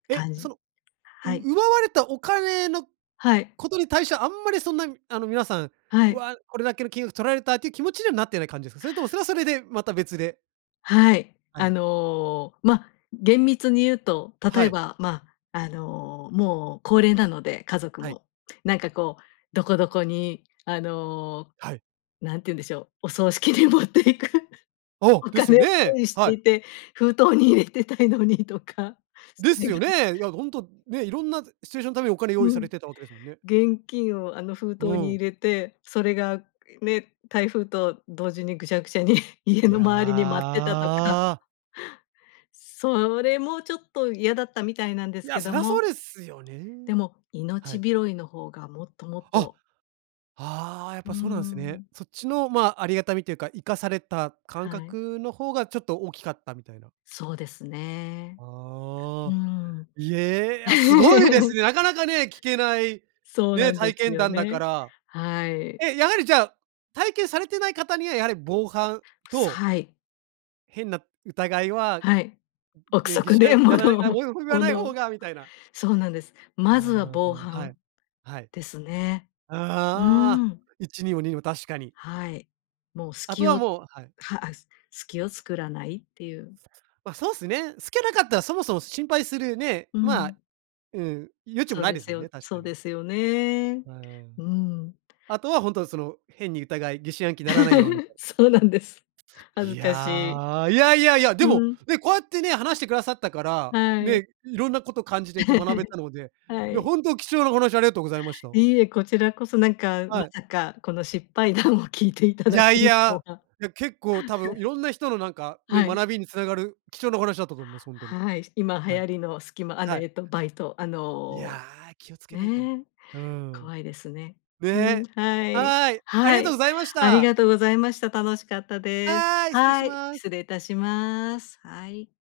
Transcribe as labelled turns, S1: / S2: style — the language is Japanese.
S1: え、
S2: 感じ
S1: そのう
S2: はい。
S1: 奪われたお金の
S2: はい。
S1: ことに対してはあんまり、そんなあの皆さん、
S2: はい。
S1: 「わ、これだけの金額取られた」っていう気持ちにはなってない感じですか？それともそれはそれでまた別で。
S2: はい、
S1: は
S2: あ
S1: い。
S2: のま、厳密に言うと、例
S1: は
S2: え
S1: い。
S2: ばまあ、あのもう高齢なので、家族
S1: はい。
S2: も。なんかこう、どこどこにあの、
S1: はい。
S2: 何て言うんでしょう、お葬式に持っていく
S1: あ、
S2: お
S1: です
S2: 金
S1: よ
S2: を
S1: ね、
S2: 用意し
S1: は
S2: て
S1: い。
S2: いて、封筒に入れてたいのにとか。そ
S1: で
S2: れ
S1: すよ
S2: が
S1: ね。いやほんとね、いろんなシチュエーションのためにお金用意
S2: う
S1: さ
S2: ん、
S1: れてたわけですもんね。
S2: 現金をあの封
S1: う
S2: 筒に入
S1: ん。
S2: れて、それがね、台風と同時にぐしゃぐしゃに家
S1: い
S2: の周りに舞ってたとか。
S1: や。
S2: それもちょっと嫌だったみたいなんで
S1: い
S2: す
S1: や、
S2: け
S1: そ
S2: ど
S1: りゃそ
S2: も、
S1: うですよね。
S2: でも、
S1: は
S2: 命
S1: い。
S2: 拾いの方がもっともっ
S1: あ、
S2: と
S1: ああ、やっ
S2: うー
S1: ぱそうなんすね。
S2: ん。
S1: そっちのまあ、ありがたみというか生かされた感
S2: はい。
S1: 覚の方がちょっと大きかったみたいな。
S2: そうですね。う
S1: ああ。
S2: ん。
S1: いえ、あ、すごいです ね。なかなかね、聞けない、
S2: そうな
S1: ね、
S2: んで
S1: 体
S2: す
S1: 験
S2: よ
S1: 談だか
S2: ね。
S1: ら。
S2: はい。
S1: え、やはりじゃあ、体験されてない方にはやはり防犯
S2: す
S1: と
S2: はい。
S1: 変な疑いは、
S2: はい、憶
S1: 「いや疑
S2: 測
S1: 心暗
S2: で
S1: 鬼にならない
S2: 物を
S1: な、
S2: も
S1: もう言わない方
S2: 物
S1: が」みたいな。
S2: そうなんです。まずは
S1: あ
S2: 防
S1: あ、はい、
S2: 犯
S1: はい。
S2: ですね。う
S1: ああ、
S2: ーん。
S1: 一にも二にも、確かに。
S2: はい、もう
S1: あと
S2: 隙
S1: は
S2: を
S1: もうはい。
S2: はあ隙を作らないっていう。
S1: ま、そうっすね。すけなかったら、そもそも心配するね、
S2: う
S1: まあ。
S2: ん。
S1: うん、余地も
S2: そう
S1: ない
S2: で
S1: です
S2: す
S1: もん
S2: よ
S1: ね、確
S2: そ
S1: か
S2: う
S1: に。
S2: ですよね。
S1: う
S2: う
S1: ん。
S2: ん。
S1: あとは、ほんとはその、変に疑い疑心暗鬼にならないよう、みた い
S2: そうなんです。恥
S1: い
S2: ずかしい。
S1: や、いやいやいや、で
S2: う
S1: も
S2: ん。
S1: ね、こうやってね、話してくださったから、
S2: はい。
S1: ね、いろんなこと感じれて学べ たので、
S2: は
S1: いや
S2: い。
S1: ほんと貴重なお話ありがとうございました。
S2: いいえ、こちらこそ、なんかま
S1: はい。
S2: さか、この失敗談をきいていた
S1: い
S2: だ
S1: や
S2: け
S1: い
S2: ると
S1: や、
S2: は。
S1: いや結構多分いろんな人のなんか、ね、
S2: はい。
S1: 学びにつながる貴重なお話だったと思います、ほんとに。
S2: はい、し今流
S1: はい。
S2: 行りのスキマあの、
S1: は
S2: え
S1: い。
S2: っと、バイト、あ
S1: いや、
S2: の、
S1: 気をつけないと。
S2: ね、
S1: うん。
S2: 怖いですね。うん、
S1: ね、
S2: はい、
S1: はい、あり
S2: は
S1: がとう
S2: い。
S1: ございまし
S2: あり
S1: た。
S2: がとうございました。楽しかったです。
S1: はい、失礼し
S2: はい、
S1: ます。
S2: 失礼いたします。はい。